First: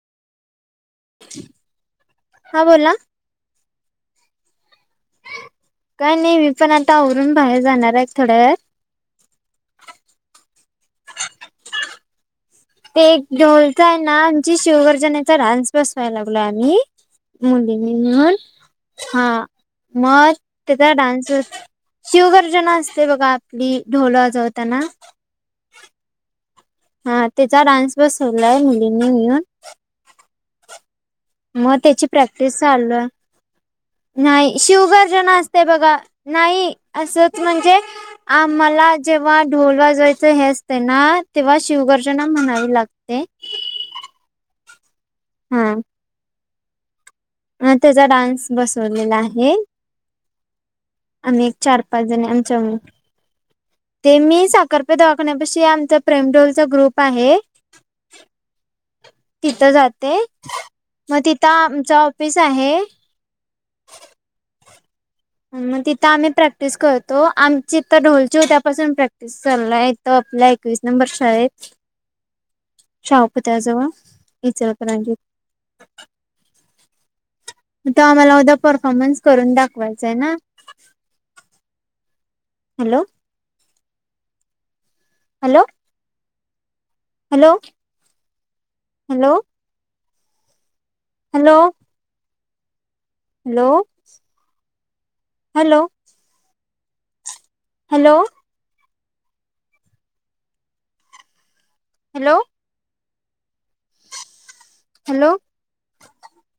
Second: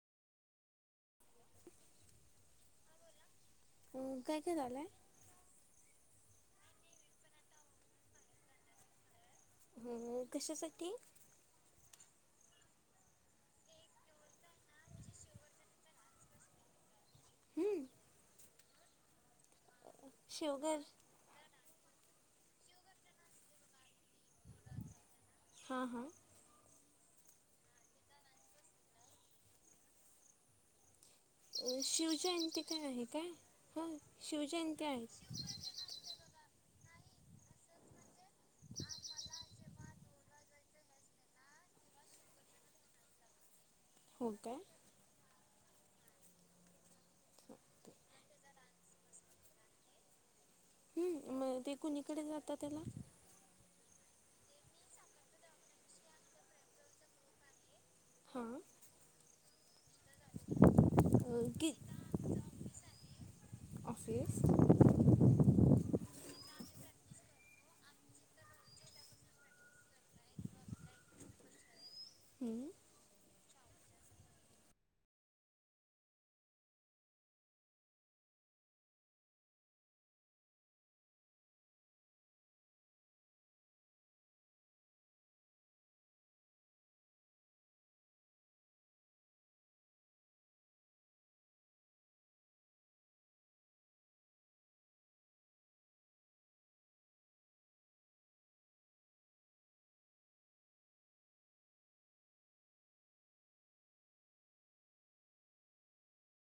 हा! बोला! ! काय काय झाले. काय नाही मी पण आता आवरून बाहेर जाणार आहे, थोड्या ळात हो! कशासाठी? ते एक ढोलता आहे ना आमची शिवगर्जनेचा डान्स बसवायला लागलोय आम्ही हं, मुलीनी म्हणून हा मग शेवगर त्याचा डान्स शुगर जन असते बघा आपली ढोलजवताना हां! हां! ! हा त्याचा डान्स बस होलाय मुलीनी येिऊन मग अं, त्याची प्रॅक्टिस शिवजयंती काय चालल आहे काय हां नाही, शिवजयंती आहे शुगर जण असते बघा! नाही असच! म्हणजे आम्हाला जेव्हा ढोल वाजवायचं हे असते ना? तेव्हा शिवगर्जना म्हणावी लागते ते हो काय? हम्मः! ! अ त्याचा डान्स बसवलेला आहे. हं, आणिम् एक मग ते चार पाच कुणीकडे जणी जाता आमचा म त्याला ते मी साखरपेताळखण्यापशी, आमचा प्रेमडोलचा ग्रुप आहे. ह हां! ! तिथं जाते मग तिथं, अं, गी आमच ऑफिस आहे. ऑफिस! मग तिथं आम्ही प्रॅक्टिस करतो आमचीथ ढोलची, होत त्यापासून प्रॅक्टिस चाला आहे तो आपल्या, एकवीस नंबर शाळेत हं, शाहू पुतळ्या तजवळ इचलकरणजी. मग तो आम्हाला उद्या, परफॉर्मन्स करून दाखवायचा आहे ना? Hello! ! Hello! ! Hello hello. Hello. Hello hello. Hello. Hello. Hello.